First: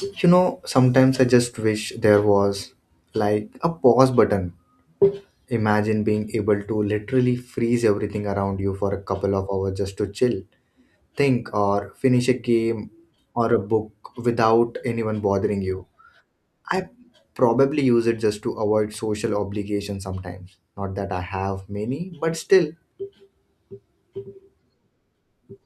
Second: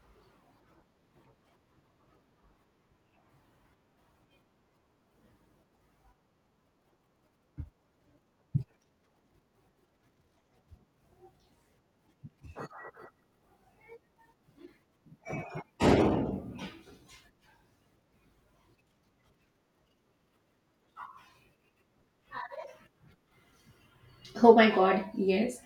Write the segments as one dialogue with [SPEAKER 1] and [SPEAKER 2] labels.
[SPEAKER 1] You know, sometimes I just wish there was like a pause button. Imagine being able to literally freeze everything around you for a couple of hours just to chill, think, or finish a game or a book without anyone bothering you. I probably use it just to avoid social obligations sometimes. Not that I have many, but still.
[SPEAKER 2] Oh my god, yes.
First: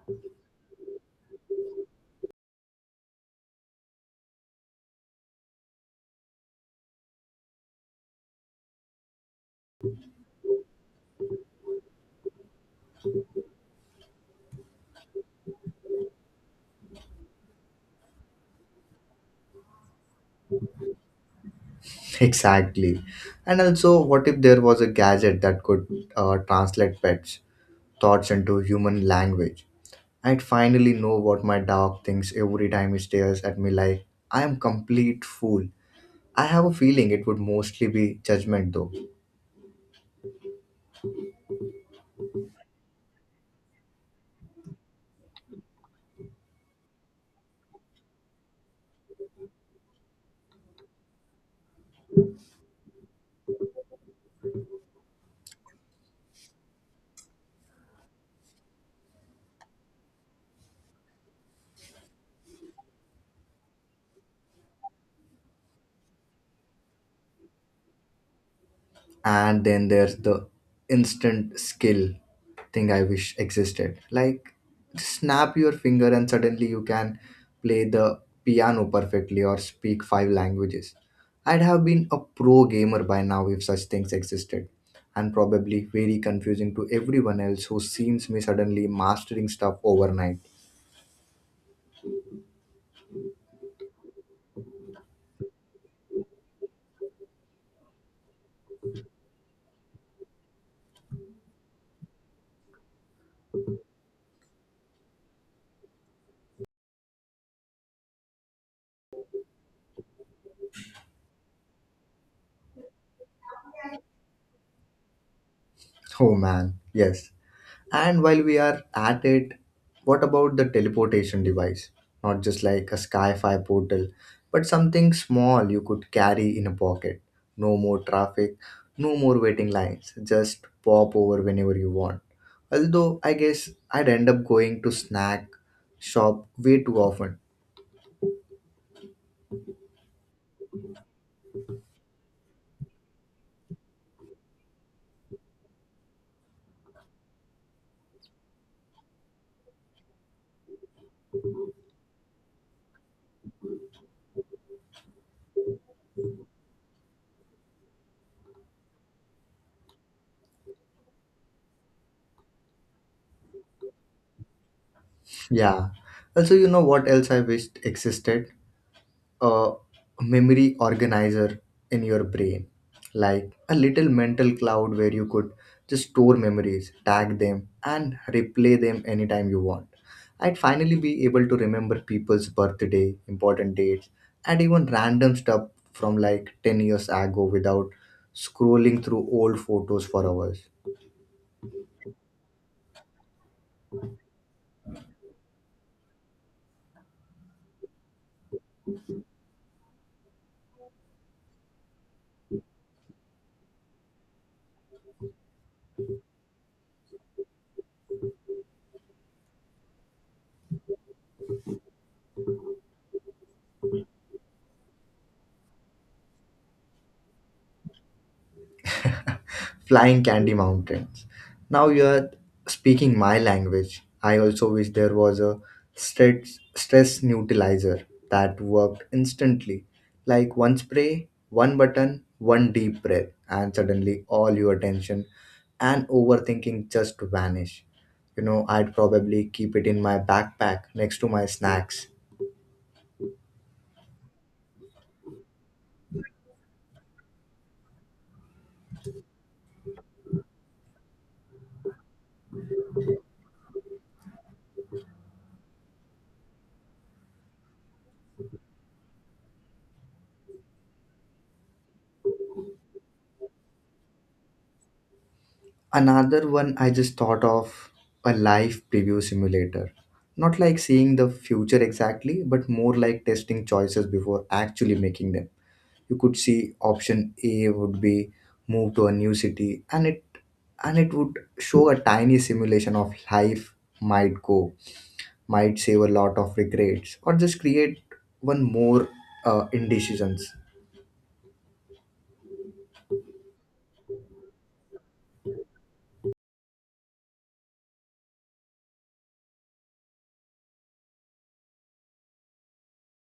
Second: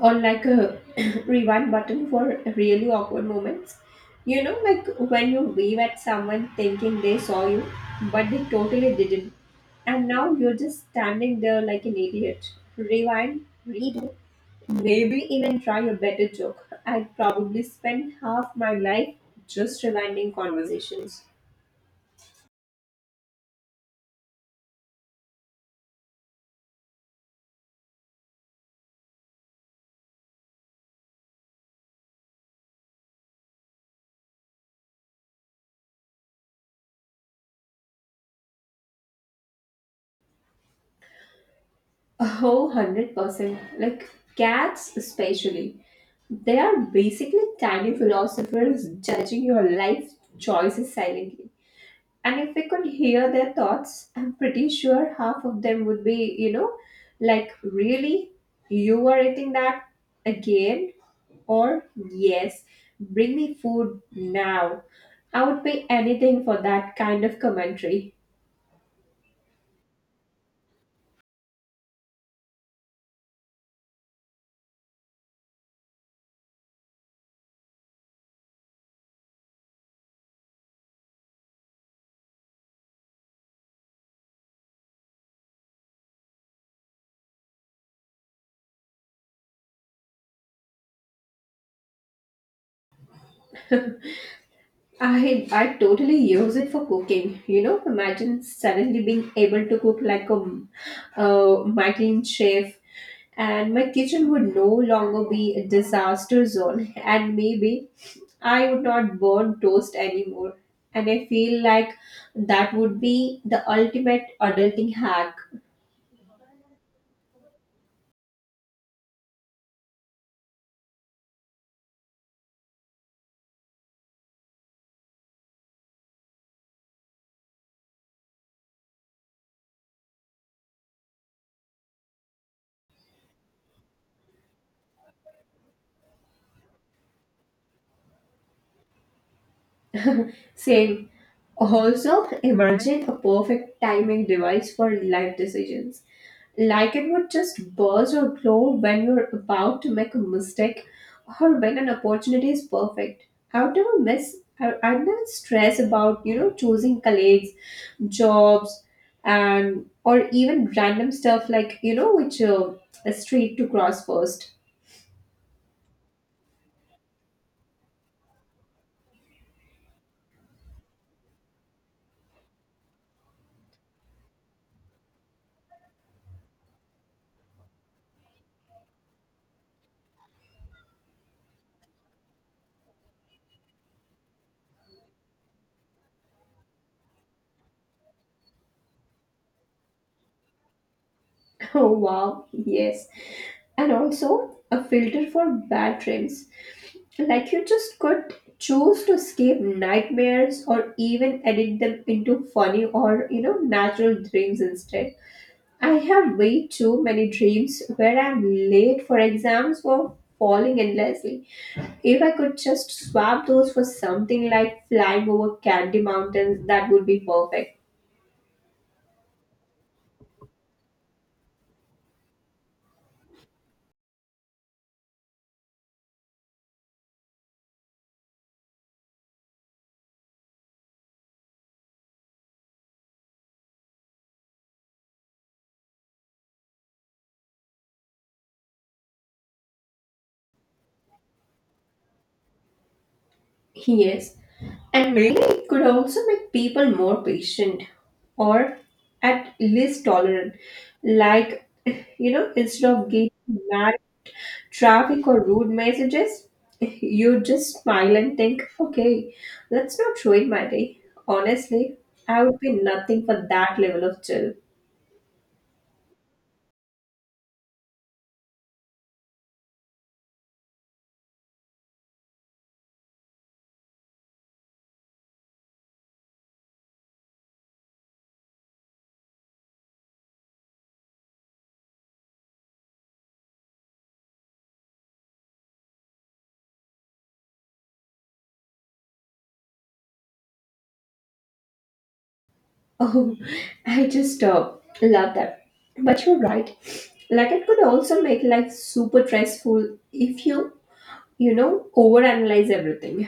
[SPEAKER 2] Or like a rewind button for really awkward moments. You know, like when you wave at someone thinking they saw you, but they totally didn't. And now you're just standing there like an idiot. Rewind, redo, maybe even try a better joke. I'd probably spend half my life just rewinding conversations.
[SPEAKER 1] Exactly. And also, what if there was a gadget that could translate pets' thoughts into human language? I'd finally know what my dog thinks every time he stares at me like I am complete fool. I have a feeling it would mostly be judgment though.
[SPEAKER 2] Oh, 100%. Like cats, especially. They are basically tiny philosophers judging your life choices silently. And if we could hear their thoughts, I'm pretty sure half of them would be, you know, like, really? You are eating that again? Or, yes, bring me food now. I would pay anything for that kind of commentary.
[SPEAKER 1] And then there's the instant skill thing I wish existed. Like just snap your finger and suddenly you can play the piano perfectly or speak five languages. I'd have been a pro gamer by now if such things existed, and probably very confusing to everyone else who seems me suddenly mastering stuff overnight.
[SPEAKER 2] I totally use it for cooking. You know, imagine suddenly being able to cook like a Michelin chef, and my kitchen would no longer be a disaster zone, and maybe I would not burn toast anymore. And I feel like that would be the ultimate adulting hack.
[SPEAKER 1] Oh man, yes. And while we are at it, what about the teleportation device? Not just like a Sky-Fi portal, but something small you could carry in a pocket. No more traffic, no more waiting lines. Just pop over whenever you want. Although I guess I'd end up going to snack shop way too often.
[SPEAKER 2] Same. Also, imagine a perfect timing device for life decisions like it would just burst or glow when you're about to make a mistake or when an opportunity is perfect. I would never miss, I'd never stress about, you know, choosing colleagues, jobs, and or even random stuff like, you know, which a street to cross first.
[SPEAKER 1] Yeah. Also, you know what else I wished existed? A memory organizer in your brain, like a little mental cloud where you could just store memories, tag them, and replay them anytime you want. I'd finally be able to remember people's birthday, important dates, and even random stuff from like 10 years ago without scrolling through old photos for hours.
[SPEAKER 2] Oh, wow, yes. And also a filter for bad dreams. Like you just could choose to escape nightmares or even edit them into funny or, you know, natural dreams instead. I have way too many dreams where I'm late for exams or falling endlessly. If I could just swap those for something like flying over candy mountains, that would be perfect.
[SPEAKER 1] Flying candy mountains. Now you are speaking my language. I also wish there was a stress neutralizer that worked instantly. Like one spray, one button, one deep breath, and suddenly all your attention and overthinking just vanish. You know, I'd probably keep it in my backpack next to my snacks.
[SPEAKER 2] Yes, and maybe it could also make people more patient or at least tolerant. Like, you know, instead of getting mad traffic or rude messages, you just smile and think, okay, that's not ruin my day. Honestly, I would pay nothing for that level of chill.
[SPEAKER 1] Another one I just thought of, a live preview simulator. Not like seeing the future exactly, but more like testing choices before actually making them. You could see option A would be move to a new city, and it would show a tiny simulation of life might go, might save a lot of regrets, or just create one more indecisions.
[SPEAKER 2] Oh, I just love that. But you're right. Like, it could also make life super stressful if you overanalyze everything.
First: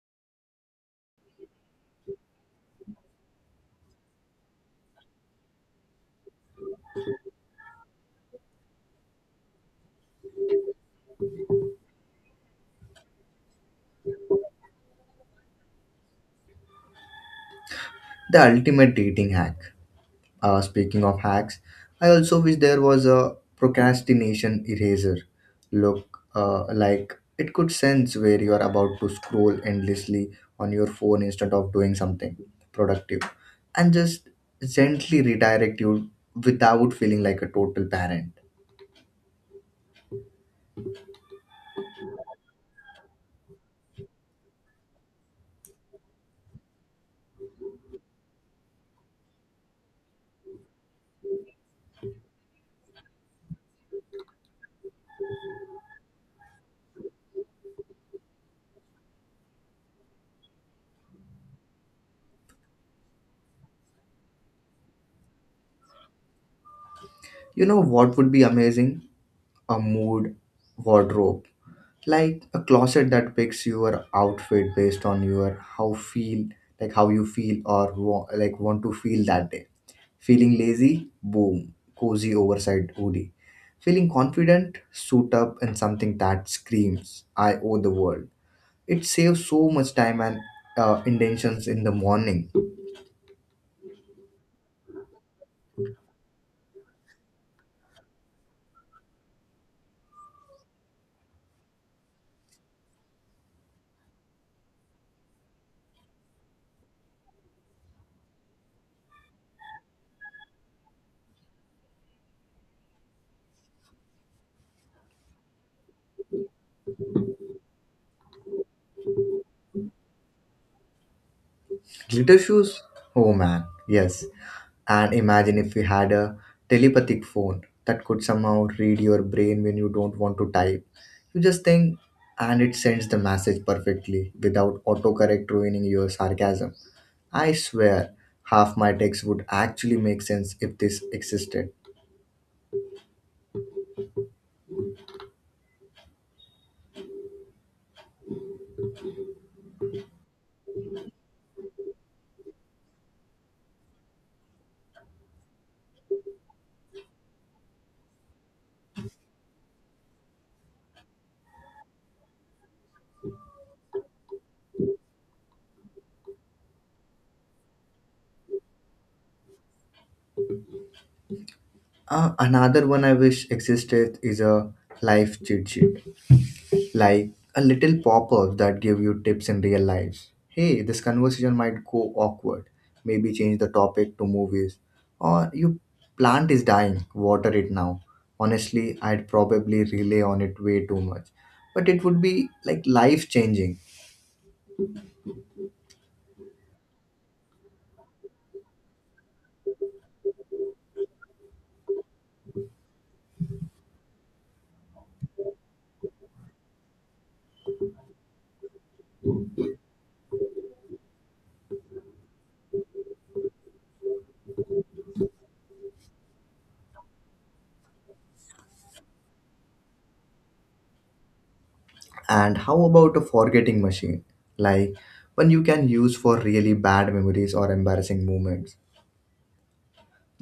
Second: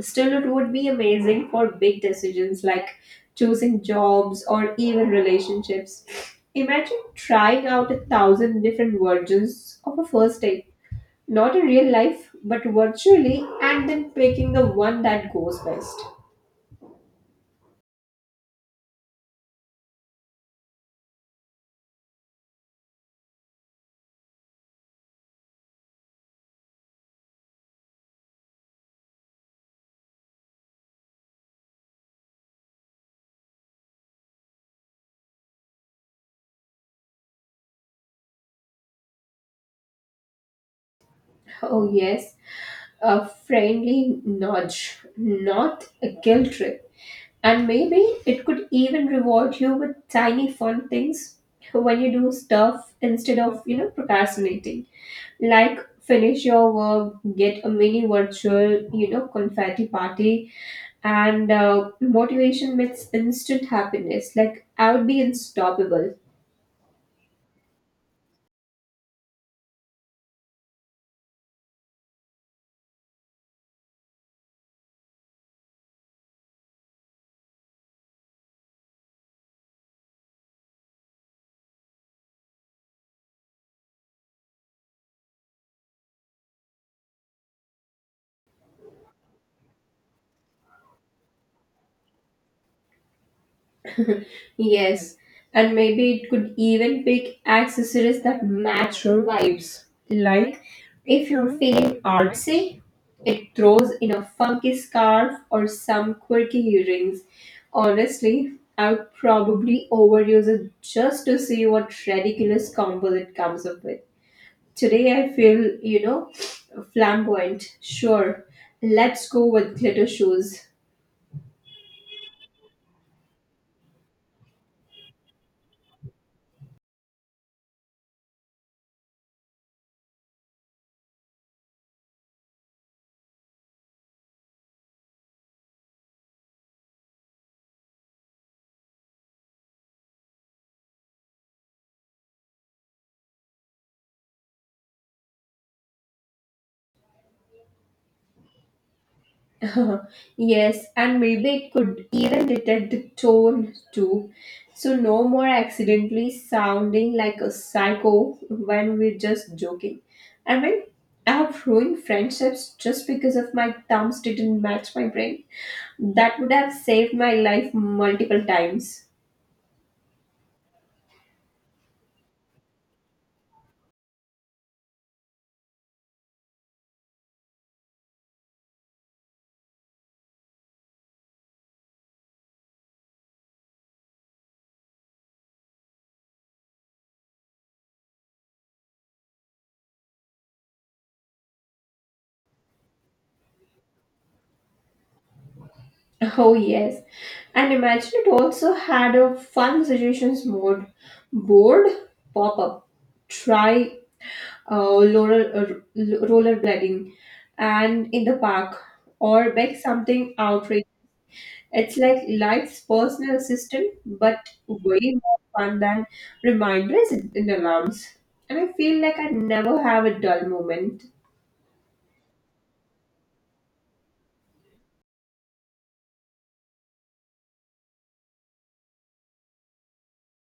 [SPEAKER 2] Still, it would be amazing for big decisions like choosing jobs or even relationships. Imagine trying out a thousand different versions of a first date, not in real life, but virtually, and then picking the one that goes best.
[SPEAKER 1] The ultimate dating hack. Speaking of hacks, I also wish there was a procrastination eraser. Look, like it could sense where you are about to scroll endlessly on your phone instead of doing something productive, and just gently redirect you without feeling like a total parent.
[SPEAKER 2] Oh, yes, a friendly nudge, not a guilt trip. And maybe it could even reward you with tiny fun things when you do stuff instead of, procrastinating. Like finish your work, get a mini virtual, confetti party, and motivation meets instant happiness. Like I would be unstoppable.
[SPEAKER 1] You know what would be amazing? A mood wardrobe. Like a closet that picks your outfit based on your how feel like how you feel or want to feel that day. Feeling lazy? Boom, cozy oversized hoodie. Feeling confident? Suit up in something that screams, I owe the world. It saves so much time and intentions in the morning.
[SPEAKER 2] Yes, and maybe it could even pick accessories that match your vibes. Like if you're feeling artsy, it throws in a funky scarf or some quirky earrings. Honestly, I would probably overuse it just to see what ridiculous combo it comes up with. Today I feel, flamboyant. Sure, let's go with glitter shoes.
[SPEAKER 1] Glitter shoes? Oh man, yes. And imagine if we had a telepathic phone that could somehow read your brain when you don't want to type. You just think, and it sends the message perfectly without autocorrect ruining your sarcasm. I swear, half my text would actually make sense if this existed.
[SPEAKER 2] Yes, and maybe it could even detect the tone too. So no more accidentally sounding like a psycho when we're just joking. I mean, I have ruined friendships just because of my thumbs didn't match my brain. That would have saved my life multiple times.
[SPEAKER 1] Another one I wish existed is a life cheat sheet, like a little pop-up that give you tips in real life. Hey, this conversation might go awkward. Maybe change the topic to movies. Or your plant is dying, water it now. Honestly, I'd probably rely on it way too much, but it would be like life changing.
[SPEAKER 2] Oh yes. And imagine it also had a fun suggestions mode. Bored? Pop up. Try rollerblading and in the park or bake something outright. It's like life's personal assistant, but way more fun than reminders and alarms. And I feel like I never have a dull moment.
[SPEAKER 1] And how about a forgetting machine? Like one you can use for really bad memories or embarrassing moments.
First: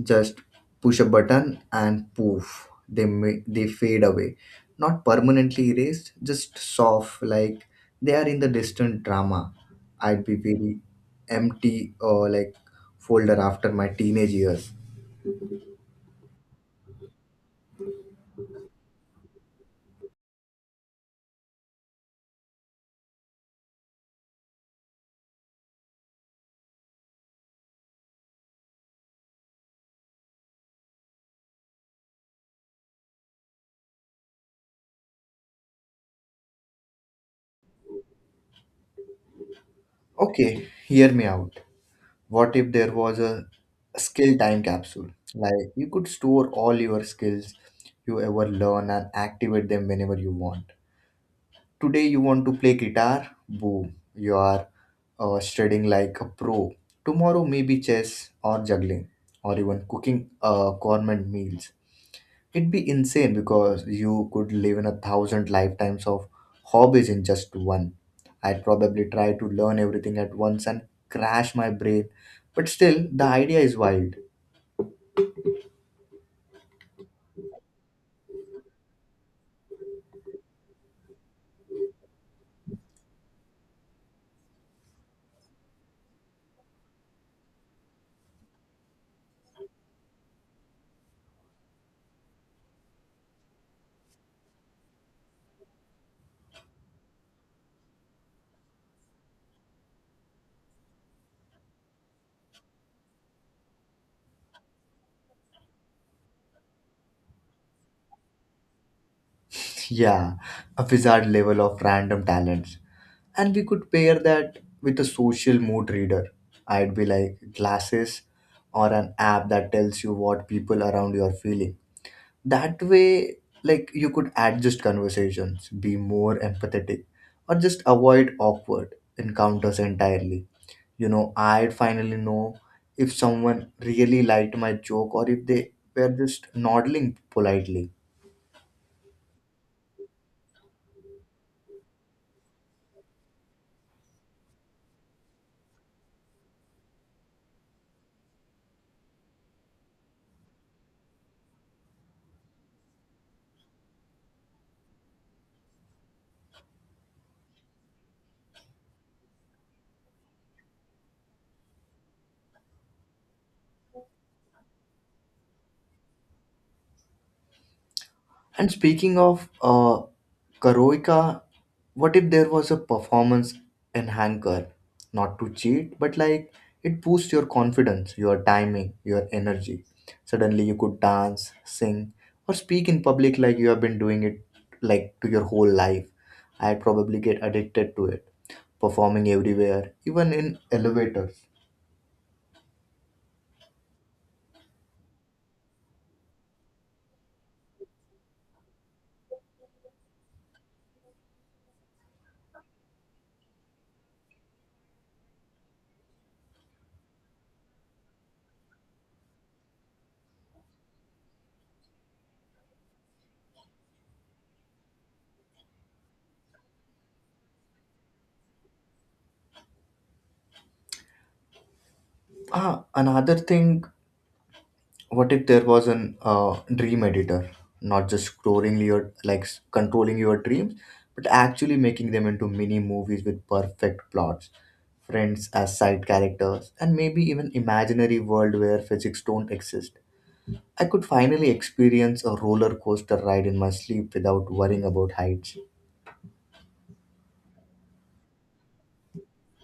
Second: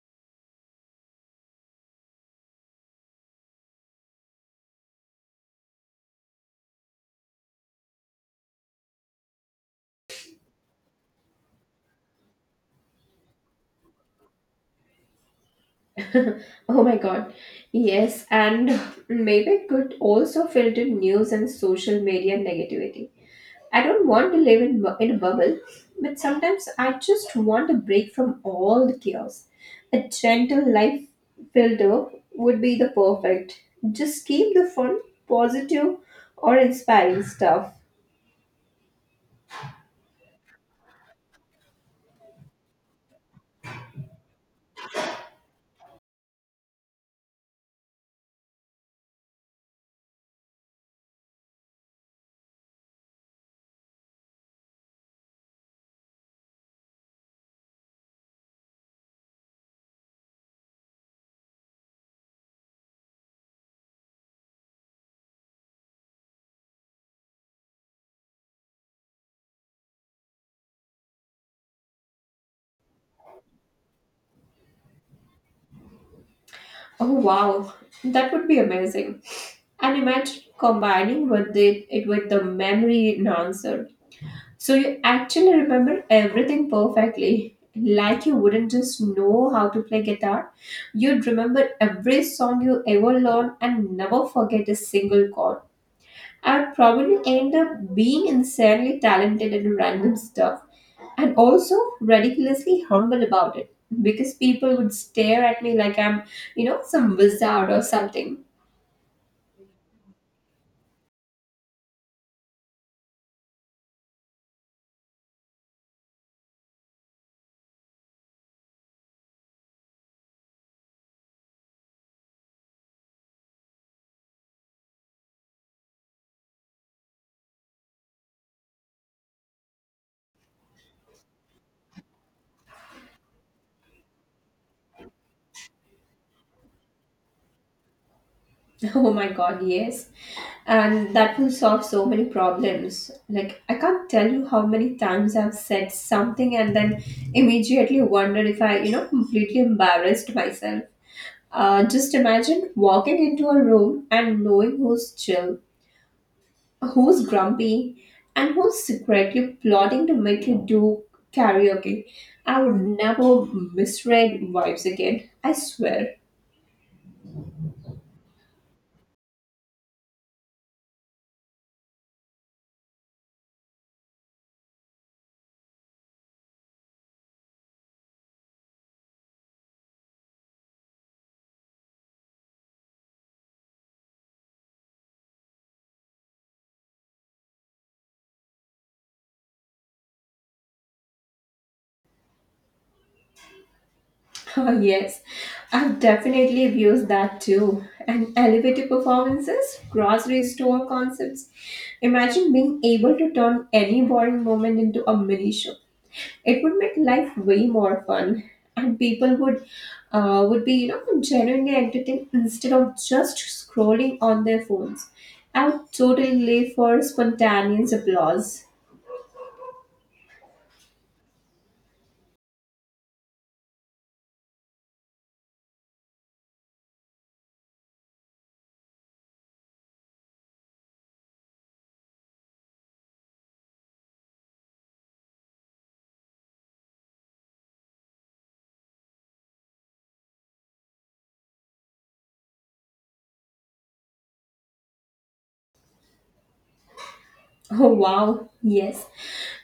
[SPEAKER 1] Just push a button and poof, they fade away. Not permanently erased, just soft, like they are in the distant drama. I'd be very empty, or like folder after my teenage years.
[SPEAKER 2] Oh my God. Yes, and maybe it could also filter news and social media negativity. I don't want to live in, in a bubble, but sometimes I just want a break from all the chaos. A gentle life filter would be the perfect. Just keep the fun, positive, or inspiring stuff.
[SPEAKER 1] Okay, hear me out. What if there was a skill time capsule? Like you could store all your skills you ever learn and activate them whenever you want. Today you want to play guitar? Boom, you are studying like a pro. Tomorrow maybe chess or juggling, or even cooking gourmet meals. It'd be insane because you could live in a thousand lifetimes of hobbies in just one. I'd probably try to learn everything at once and crash my brain, but still, the idea is wild.
[SPEAKER 2] Oh wow, that would be amazing. And imagine combining with it, it with the memory enhancer. So you actually remember everything perfectly. Like you wouldn't just know how to play guitar, you'd remember every song you ever learned and never forget a single chord. I'd probably end up being insanely talented at random stuff and also ridiculously humble about it because people would stare at me like I'm, some wizard or something.
[SPEAKER 1] Yeah, a wizard level of random talents. And we could pair that with a social mood reader. I'd be like glasses or an app that tells you what people around you are feeling. That way, like, you could adjust conversations, be more empathetic, or just avoid awkward encounters entirely. You know, I'd finally know if someone really liked my joke or if they were just nodding politely.
[SPEAKER 2] Oh my God, yes. And that will solve so many problems. Like, I can't tell you how many times I've said something and then immediately wondered if I, completely embarrassed myself. Just imagine walking into a room and knowing who's chill, who's grumpy, and who's secretly plotting to make you do karaoke. I would never misread vibes again. I swear.
[SPEAKER 1] And speaking of karaoke, what if there was a performance enhancer? Not to cheat, but like it boosts your confidence, your timing, your energy. Suddenly you could dance, sing, or speak in public like you have been doing it like to your whole life. I probably get addicted to it, performing everywhere, even in elevators.
[SPEAKER 2] Oh, yes, I've definitely used that too. And elevator performances, grocery store concepts. Imagine being able to turn any boring moment into a mini show. It would make life way more fun, and people would be genuinely entertained instead of just scrolling on their phones. I would totally live for spontaneous applause.
[SPEAKER 1] Ah, another thing. What if there was an dream editor, not just scrolling your like s- controlling your dreams, but actually making them into mini movies with perfect plots, friends as side characters, and maybe even imaginary world where physics don't exist. I could finally experience a roller coaster ride in my sleep without worrying about heights.
[SPEAKER 2] Oh wow, yes.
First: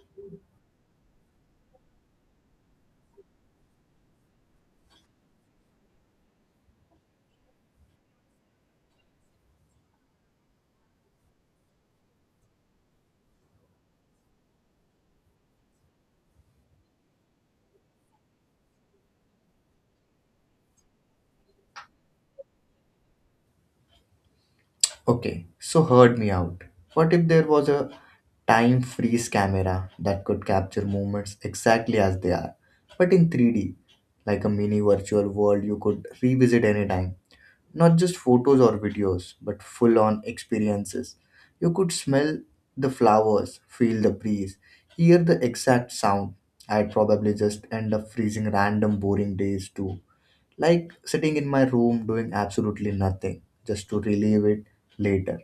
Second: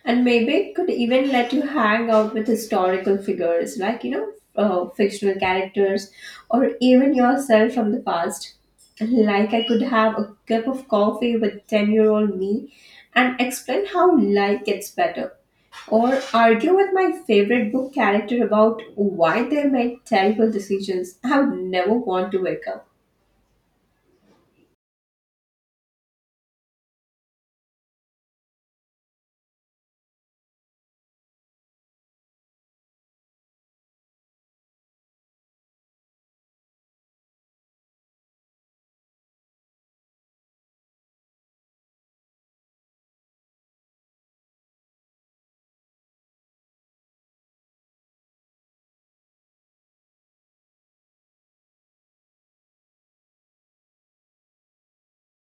[SPEAKER 2] And maybe it could even let you hang out with historical figures, like, fictional characters or even yourself from the past. Like, I could have a cup of coffee with 10-year-old year old me and explain how life gets better, or argue with my favorite book character about why they made terrible decisions I would never want to wake up.
[SPEAKER 1] Okay, so heard me out. What if there was a time freeze camera that could capture moments exactly as they are, but in 3D, like a mini virtual world you could revisit anytime? Not just photos or videos, but full on experiences. You could smell the flowers, feel the breeze, hear the exact sound. I'd probably just end up freezing random boring days too, like sitting in my room doing absolutely nothing just to relieve it later.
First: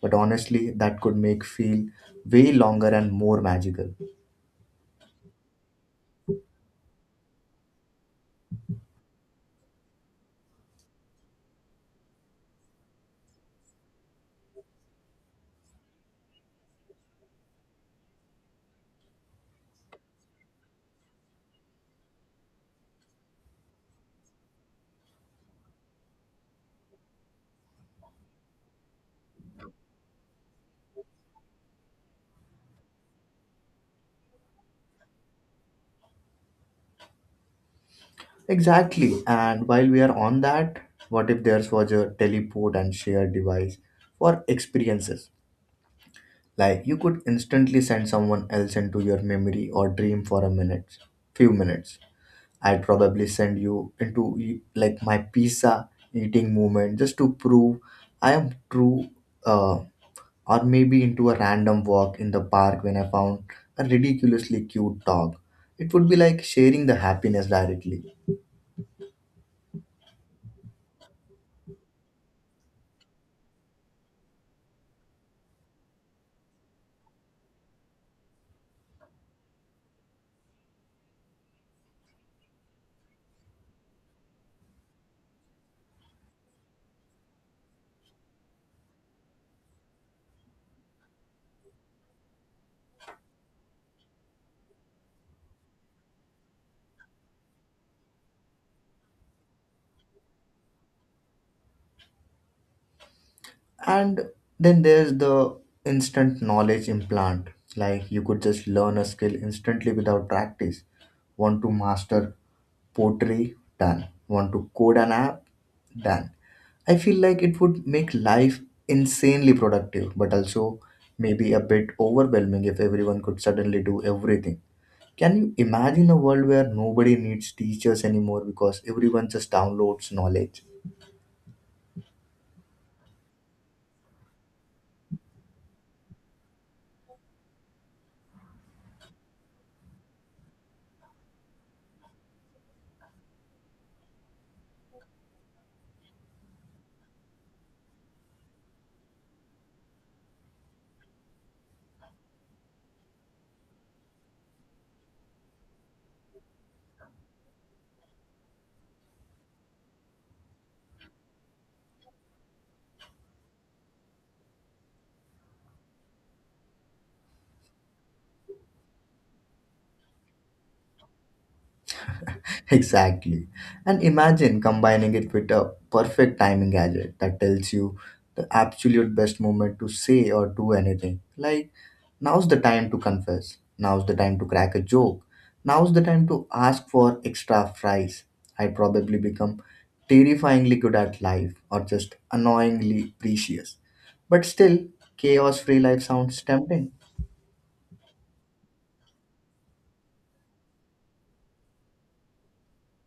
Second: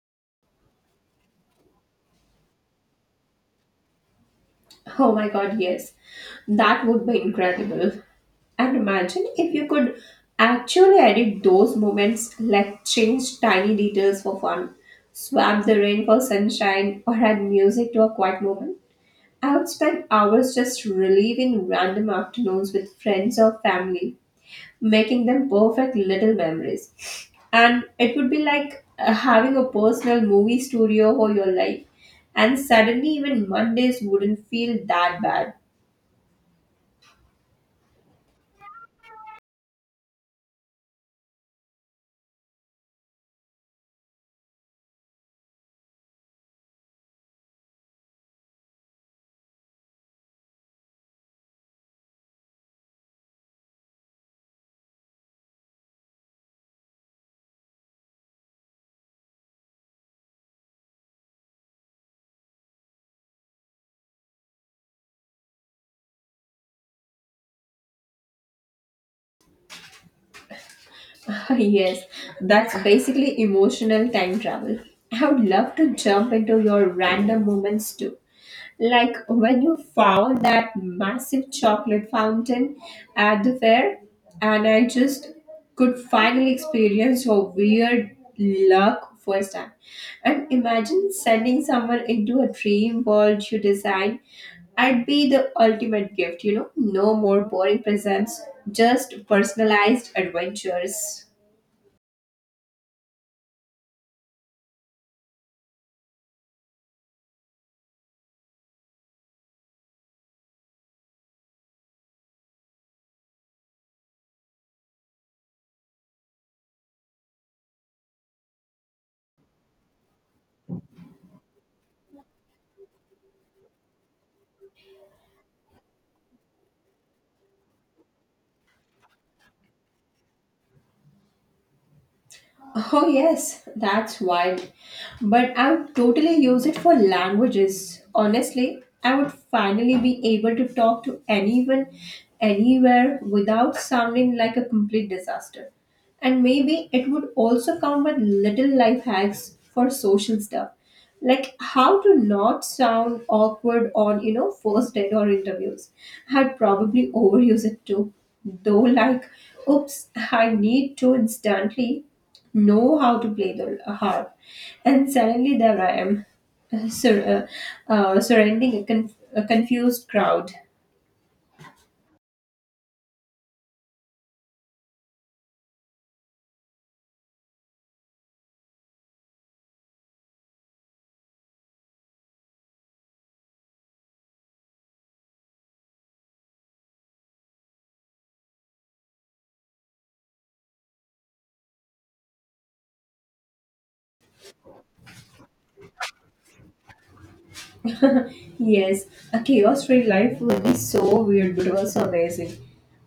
[SPEAKER 1] But honestly, that could make feel way longer and more magical.
[SPEAKER 2] Oh my god, yes. That would be incredible. And imagine if you could actually edit those moments, like change tiny details for fun, swap the rain for sunshine, or add music to a quiet moment. I would spend hours just reliving random afternoons with friends or family making them perfect little memories. And it would be like having a personal movie studio for your life. And suddenly, even Mondays wouldn't feel that bad.
[SPEAKER 1] Exactly, and while we are on that, what if there's was a teleport and share device for experiences, like you could instantly send someone else into your memory or dream for a minute few minutes. I'd probably send you into my pizza eating moment just to prove I am true. uh, or maybe into a random walk in the park when I found a ridiculously cute dog. It would be like sharing the happiness directly.
[SPEAKER 2] Yes, that's basically emotional time travel. I would love to jump into your random moments too. Like when you found that massive chocolate fountain at the fair, and I just could finally experience your weird luck first time. And imagine sending someone into a dream world you design. I'd be the ultimate gift. You know, no more boring presents, just personalized adventures.
[SPEAKER 1] And then there's the instant knowledge implant. Like you could just learn a skill instantly without practice. Want to master pottery? Done. Want to code an app? Done. I feel like it would make life insanely productive, but also maybe a bit overwhelming if everyone could suddenly do everything. Can you imagine a world where nobody needs teachers anymore because everyone just downloads knowledge?
[SPEAKER 2] Oh, yes, that's wild. But I would totally use it for languages. Honestly, I would finally be able to talk to anyone anywhere without sounding like a complete disaster. And maybe it would also come with little life hacks for social stuff like how to not sound awkward on first date or interviews. I'd probably overuse it too, though. Like, oops, I need to instantly know how to play the harp, and suddenly there I am sur- surrounding a confused crowd.
[SPEAKER 1] Exactly. And imagine combining it with a perfect timing gadget that tells you the absolute best moment to say or do anything. Like, now's the time to confess. Now's the time to crack a joke. Now's the time to ask for extra fries. I probably become terrifyingly good at life, or just annoyingly precious. But still, chaos free life sounds tempting.
[SPEAKER 2] Yes, a chaos-free life would be so weird, but also amazing.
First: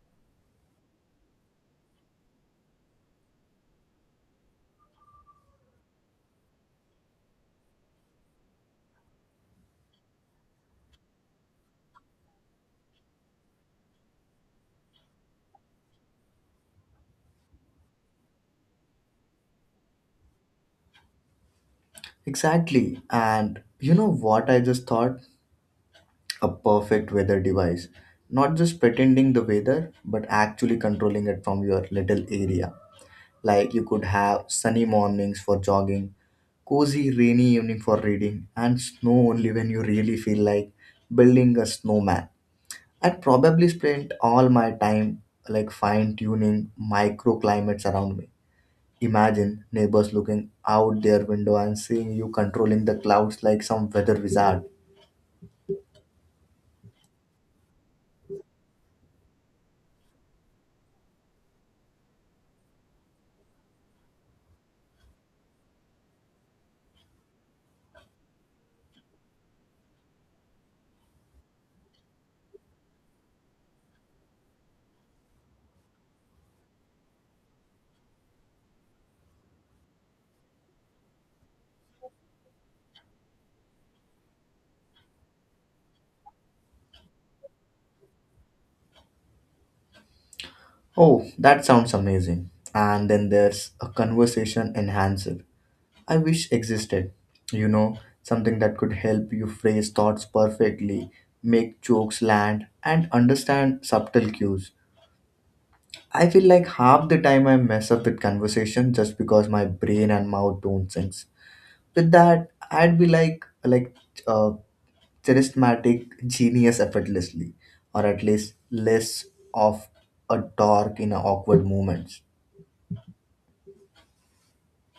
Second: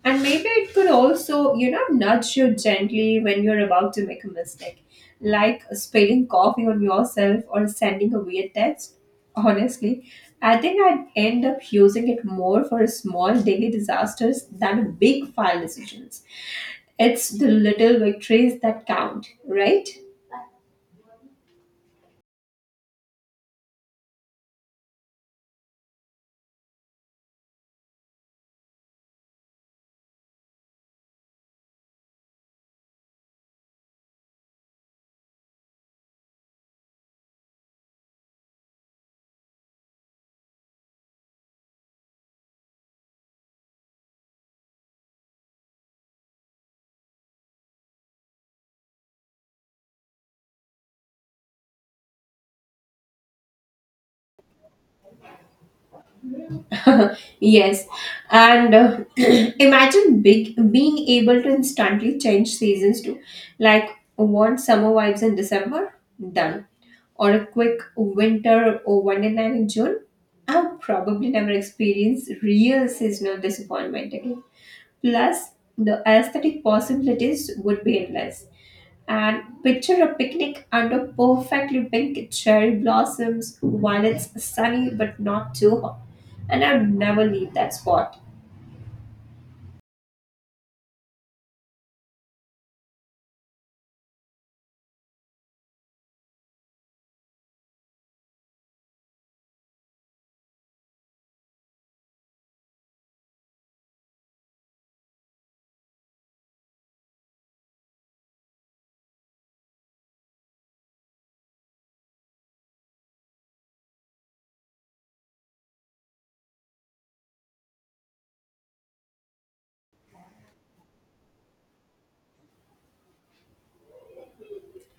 [SPEAKER 2] And maybe it could also, nudge you gently when you're about to make a mistake, like spilling coffee on yourself or sending a weird text. Honestly, I think I'd end up using it more for small daily disasters than big file decisions. It's the little victories that count, right?
[SPEAKER 1] Exactly. And you know what I just thought? A perfect weather device, not just pretending the weather, but actually controlling it from your little area. Like you could have sunny mornings for jogging, cozy rainy evening for reading, and snow only when you really feel like building a snowman. I'd probably spend all my time like fine tuning microclimates around me. Imagine neighbors looking out their window and seeing you controlling the clouds like some weather wizard.
[SPEAKER 2] Yes, and imagine big being able to instantly change seasons too, like want summer vibes in December, done, or a quick winter or wonderland in June. I'll probably never experience real seasonal disappointment again. Plus, the aesthetic possibilities would be endless. And picture a picnic under perfectly pink cherry blossoms while it's sunny but not too hot. And I'd never leave that spot.
[SPEAKER 1] Oh, that sounds amazing. And then there's a conversation enhancer I wish existed. You know, something that could help you phrase thoughts perfectly, make jokes land, and understand subtle cues. I feel like half the time I mess up with conversation just because my brain and mouth don't sync. With that, I'd be like uh, charismatic genius effortlessly, or at least less of a dork in awkward moments.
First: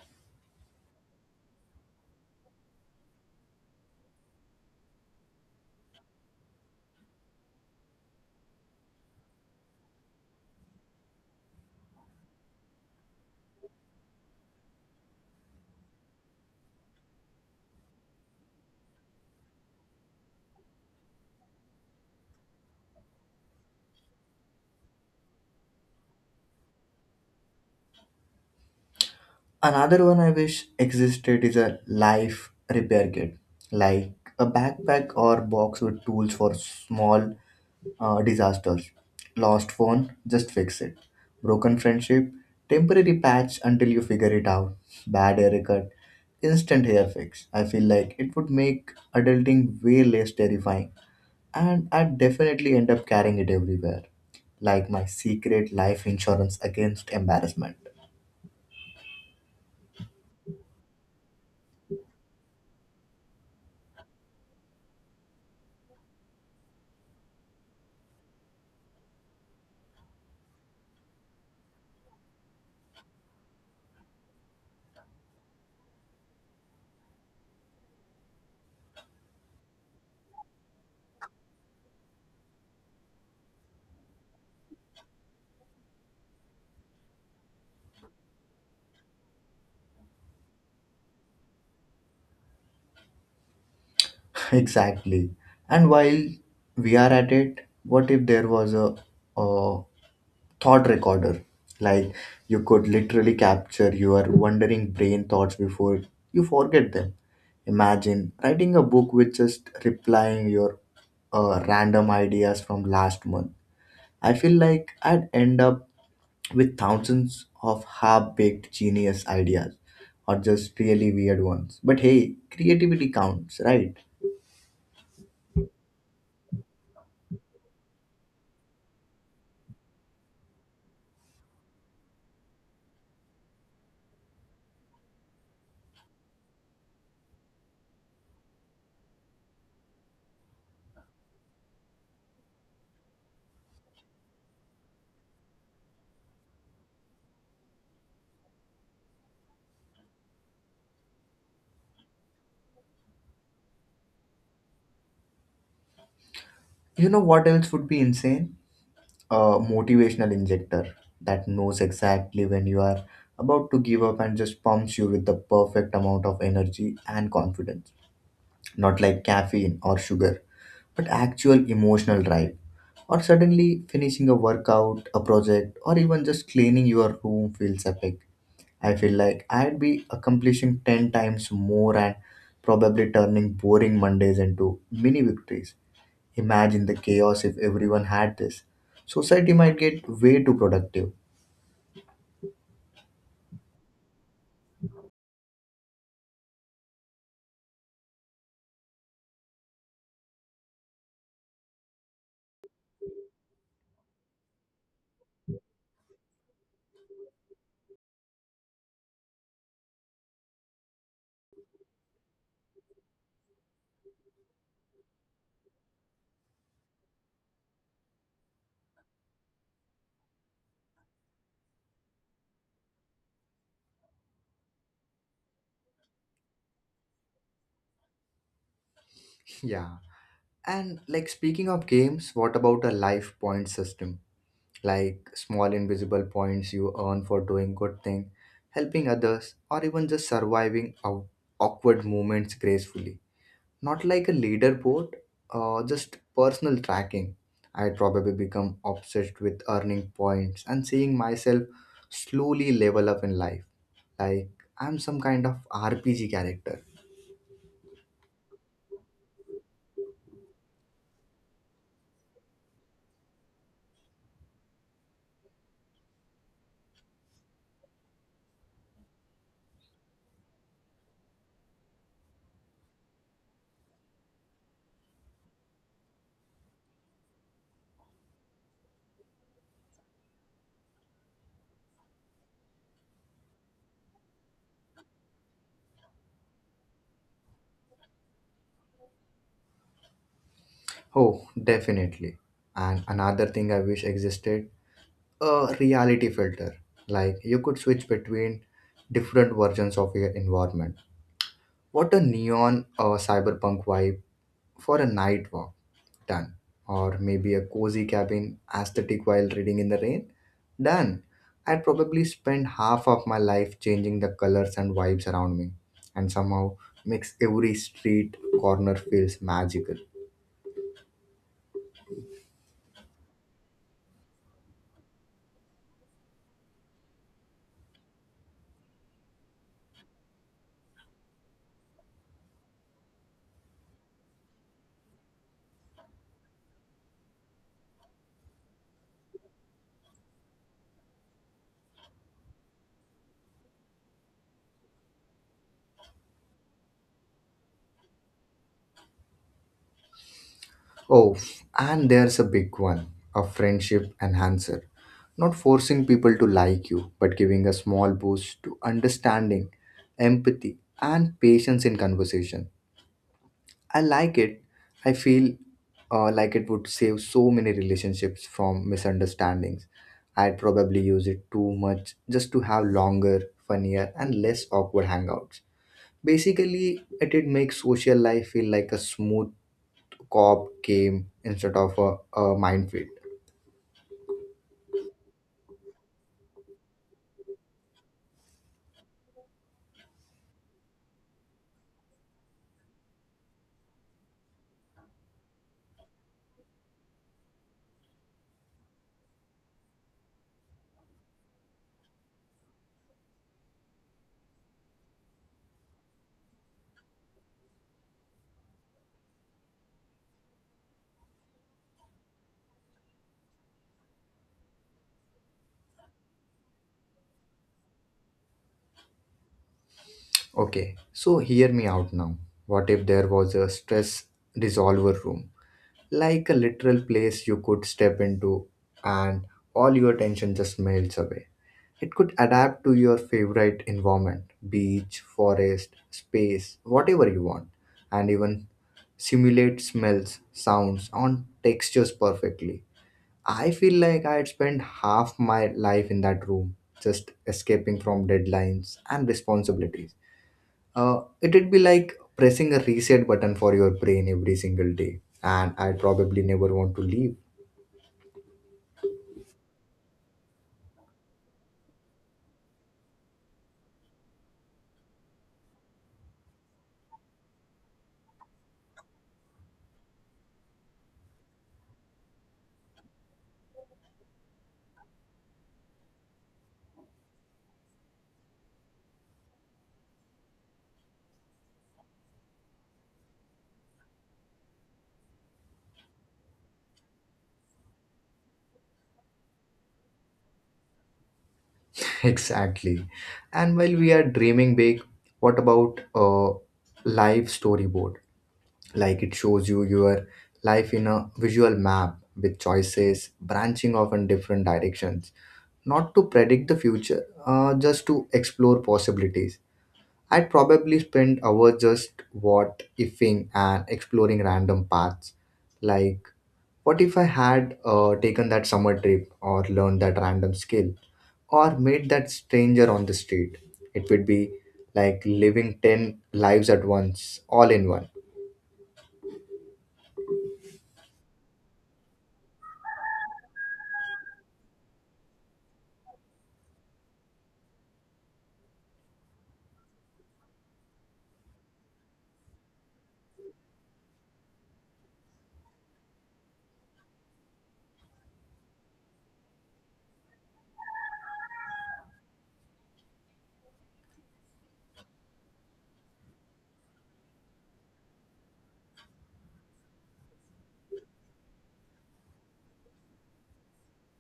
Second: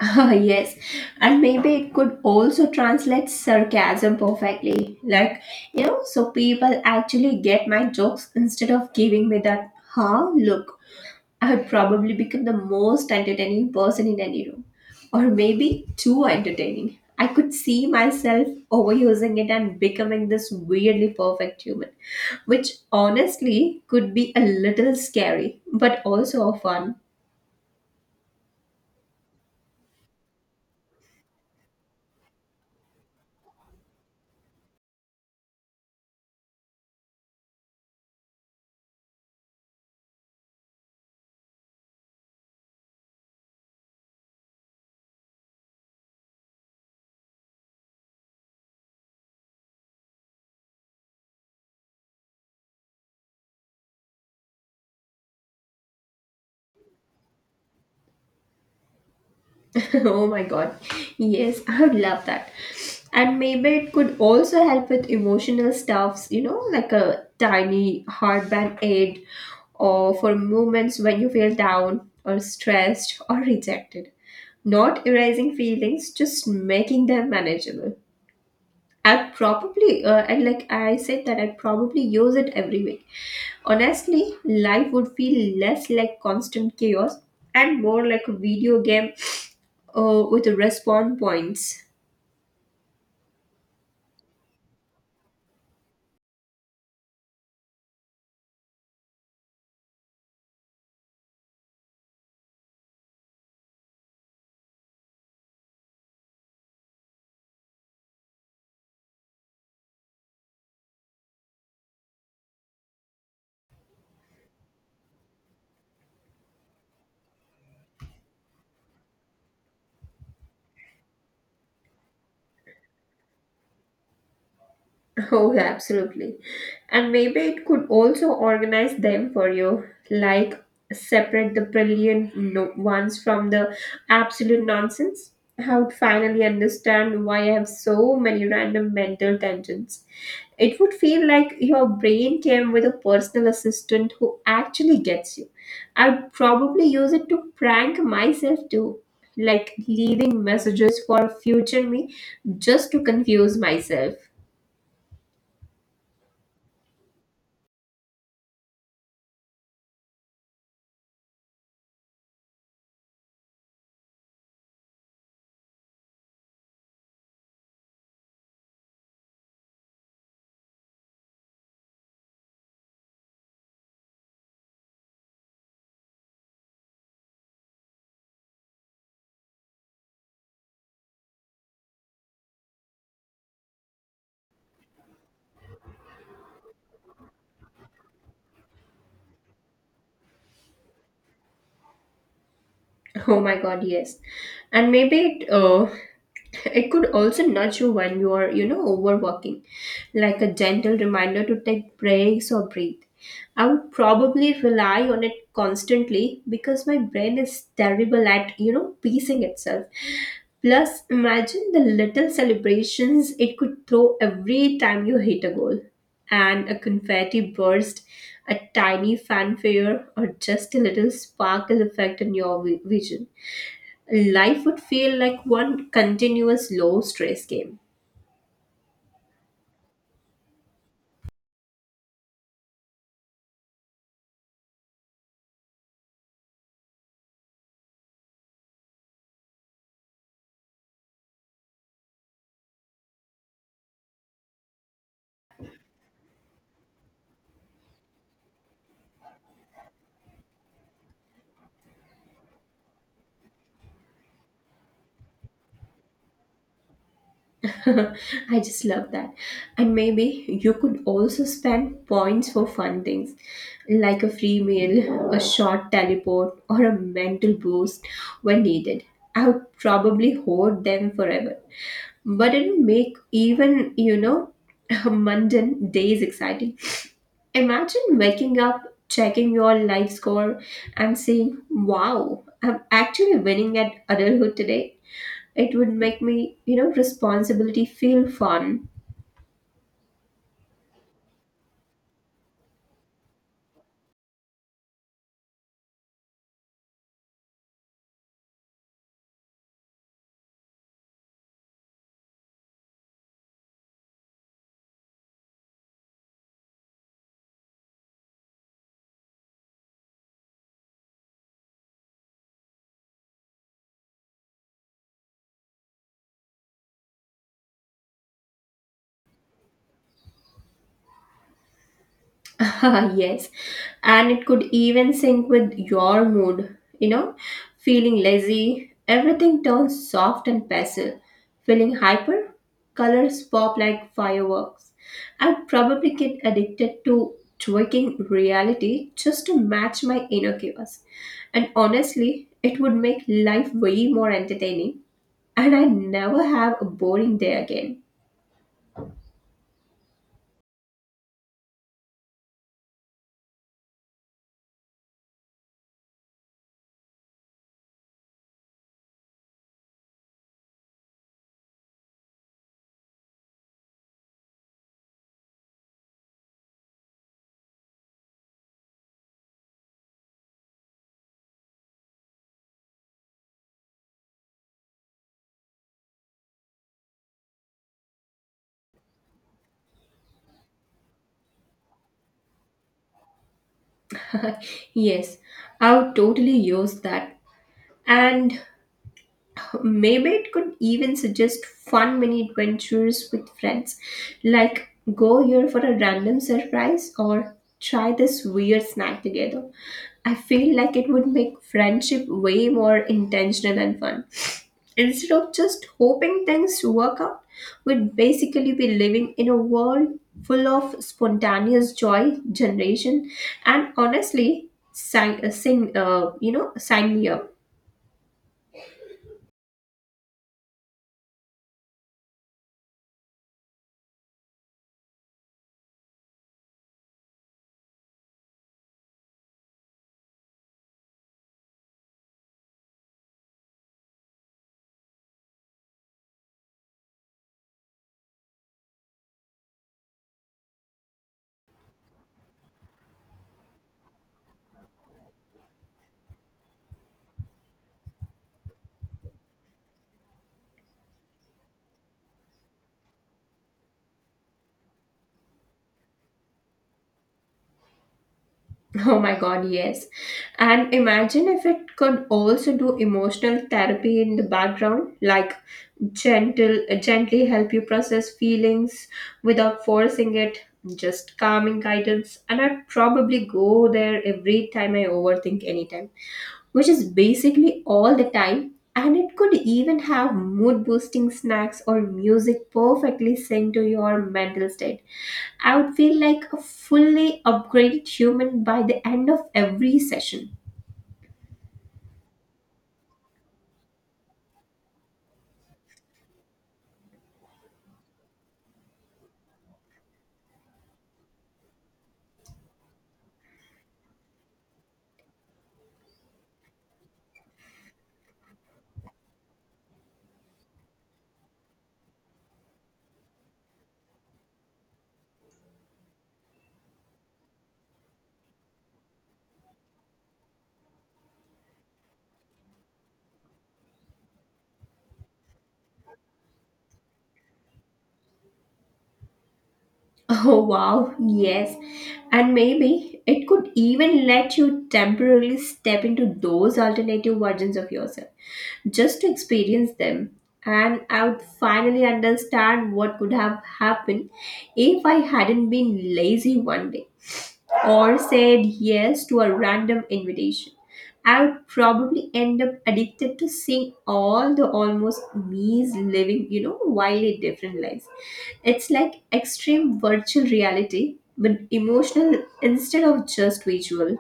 [SPEAKER 2] Ah, yes, and maybe it could also translate sarcasm perfectly. Like, so people actually get my jokes instead of giving me that, huh, look. I would probably become the most entertaining person in any room, or maybe too entertaining. I could see myself overusing it and becoming this weirdly perfect human, which honestly could be a little scary, but also fun.
[SPEAKER 1] Another one I wish existed is a life repair kit, like a backpack or box with tools for small disasters. Lost phone, just fix it. Broken friendship, temporary patch until you figure it out. Bad haircut, instant hair fix. I feel like it would make adulting way less terrifying, and I'd definitely end up carrying it everywhere, like my secret life insurance against embarrassment.
[SPEAKER 2] Oh my god. Yes, I would love that. And maybe it could also help with emotional stuffs, like a tiny heartband aid or for moments when you feel down or stressed or rejected. Not erasing feelings, just making them manageable. I'd probably, and like I said, that I'd probably use it every week. Honestly, life would feel less like constant chaos and more like a video game with respawn points.
[SPEAKER 1] Exactly. And while we are at it, what if there was a thought recorder? Like you could literally capture your wandering brain thoughts before you forget them. Imagine writing a book with just replying your random ideas from last month. I feel like I'd end up with thousands of half-baked genius ideas, or just really weird ones. But hey, creativity counts, right?
[SPEAKER 2] Oh, absolutely. And maybe it could also organize them for you, like separate the brilliant ones from the absolute nonsense. I would finally understand why I have so many random mental tangents. It would feel like your brain came with a personal assistant who actually gets you. I'd probably use it to prank myself too, like leaving messages for future me just to confuse myself.
[SPEAKER 1] You know what else would be insane? A motivational injector that knows exactly when you are about to give up and just pumps you with the perfect amount of energy and confidence. Not like caffeine or sugar, but actual emotional drive. Or suddenly finishing a workout, a project, or even just cleaning your room feels epic. I feel like I'd be accomplishing 10 times more and probably turning boring Mondays into mini victories. Imagine the chaos if everyone had this. Society might get way too productive.
[SPEAKER 2] Oh my God, yes. And maybe it could also nudge you when you are, overworking, like a gentle reminder to take breaks or breathe. I would probably rely on it constantly because my brain is terrible at, piecing itself. Plus, imagine the little celebrations it could throw every time you hit a goal and a confetti burst, a tiny fanfare, or just a little sparkle effect in your vision. Life would feel like one continuous low stress game.
[SPEAKER 1] Yeah. And like speaking of games, what about a life point system? Like small invisible points you earn for doing good thing, helping others, or even just surviving awkward moments gracefully. Not like a leaderboard, just personal tracking. I'd probably become obsessed with earning points and seeing myself slowly level up in life. Like I'm some kind of RPG character.
[SPEAKER 2] I just love that. And maybe you could also spend points for fun things like a free meal, a short teleport, or a mental boost when needed. I would probably hoard them forever, but it will make even mundane days exciting. Imagine waking up, checking your life score and saying, wow, I'm actually winning at adulthood today. It would make me, responsibility feel fun.
[SPEAKER 1] Oh, definitely. And another thing I wish existed, a reality filter. Like you could switch between different versions of your environment. What a neon or cyberpunk vibe for a night walk, done. Or maybe a cozy cabin aesthetic while reading in the rain, done. I'd probably spend half of my life changing the colors and vibes around me, and somehow makes every street corner feels magical.
[SPEAKER 2] Yes, and it could even sync with your mood. You know, feeling lazy, everything turns soft and passive. Feeling hyper, colors pop like fireworks. I'd probably get addicted to tweaking reality just to match my inner chaos. And honestly, it would make life way more entertaining, and I'd never have a boring day again.
[SPEAKER 1] Oh, and there's a big one, a friendship enhancer. Not forcing people to like you, but giving a small boost to understanding, empathy, and patience in conversation. I like it. I feel like it would save so many relationships from misunderstandings. I'd probably use it too much just to have longer, funnier, and less awkward hangouts. Basically, it'd make social life feel like a smooth cop came instead of a minefield.
[SPEAKER 2] Yes, I would totally use that. And maybe it could even suggest fun mini adventures with friends, like go here for a random surprise or try this weird snack together. I feel like it would make friendship way more intentional and fun. Instead of just hoping things work out, we'd basically be living in a world full of spontaneous joy generation. And honestly, sign, sign, you know sign me up.
[SPEAKER 1] Okay, so hear me out now. What if there was a stress resolver room? Like a literal place you could step into and all your tension just melts away. It could adapt to your favorite environment, beach, forest, space, whatever you want, and even simulate smells, sounds, and textures perfectly. I feel like I had spent half my life in that room, just escaping from deadlines and responsibilities. It'd be like pressing a reset button for your brain every single day, and I'd probably never want to leave.
[SPEAKER 2] Oh my god, yes. And imagine if it could also do emotional therapy in the background, like gentle gently help you process feelings without forcing it, just calming guidance. And I'd probably go there every time I overthink anytime, which is basically all the time, and it could even have mood boosting snacks or music perfectly synced to your mental state. I would feel like a fully upgraded human by the end of every session.
[SPEAKER 1] Exactly. And while we are dreaming big, what about a live storyboard? Like it shows you your life in a visual map with choices branching off in different directions, not to predict the future, just to explore possibilities. I'd probably spend hours just what ifing and exploring random paths. Like, what if I had taken that summer trip or learned that random skill or made that stranger on the street? It would be like living 10 lives at once, all in one.
[SPEAKER 2] Oh wow, yes. And maybe it could even let you temporarily step into those alternative versions of yourself just to experience them. And I would finally understand what could have happened if I hadn't been lazy one day or said yes to a random invitation. I would probably end up addicted to seeing all the almost me's living, wildly different lives. It's like extreme virtual reality but emotional instead of just visual.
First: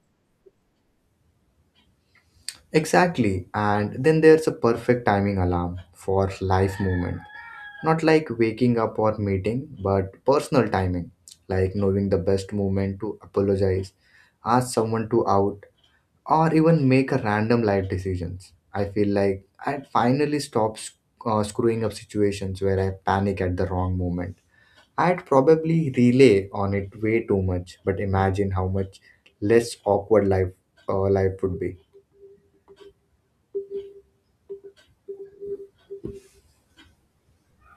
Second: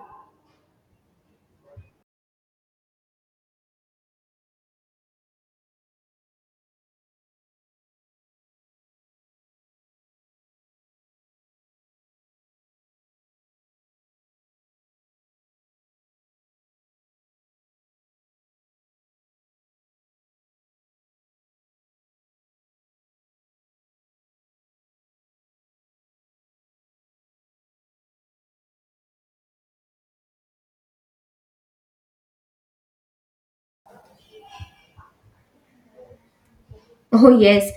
[SPEAKER 1] Exactly. And then there's a perfect timing alarm for life movement. Not like waking up or meeting, but personal timing, like knowing the best moment to apologize, ask someone to out, or even make a random life decisions. I feel like I'd finally stopped screwing up situations where I panic at the wrong moment. I'd probably relay on it way too much, but imagine how much less awkward life life would be.
[SPEAKER 2] Oh, yes.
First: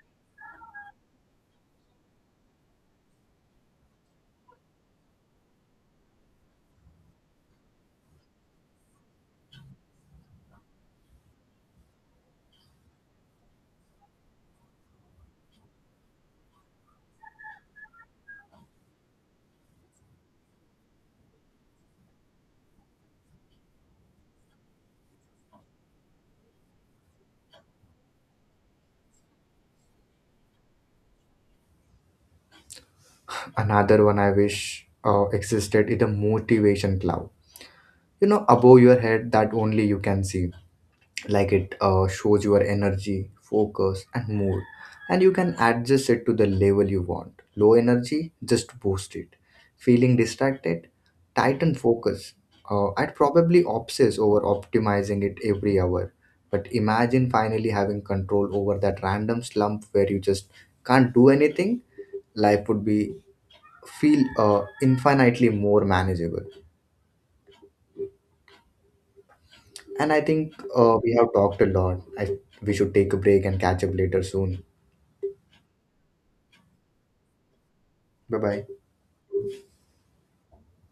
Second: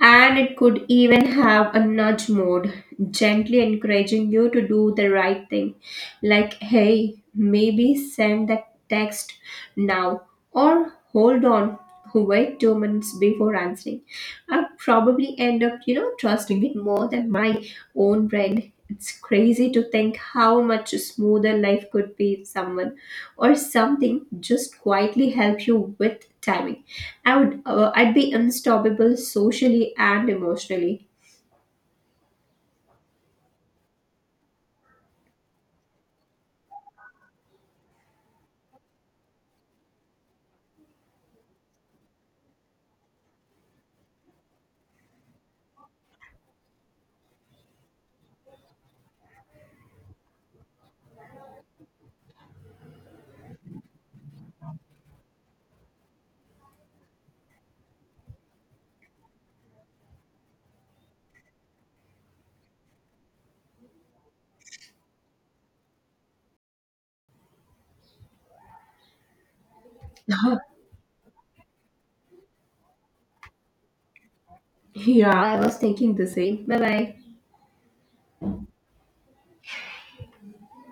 [SPEAKER 2] And it could even have a nudge mode, gently encouraging you to do the right thing. Like, hey, maybe send that text now, or hold on, wait 2 minutes before answering. I'll probably end up, trusting it more than my own brain. It's crazy to think how much smoother life could be if someone or something just quietly help you with timing. I'd be unstoppable socially and emotionally.
[SPEAKER 1] Another one I wish existed is a motivation cloud. You know, above your head that only you can see. Like it shows your energy focus and mood, and you can adjust it to the level you want. Low energy, just boost it. Feeling distracted, tighten focus. I'd probably obsess over optimizing it every hour, but imagine finally having control over that random slump where you just can't do anything. Life would be feel infinitely more manageable. And I think we have talked a lot. I we should take a break and catch up later soon.
[SPEAKER 2] Yeah, I was thinking the same. Bye bye.
[SPEAKER 1] Bye bye.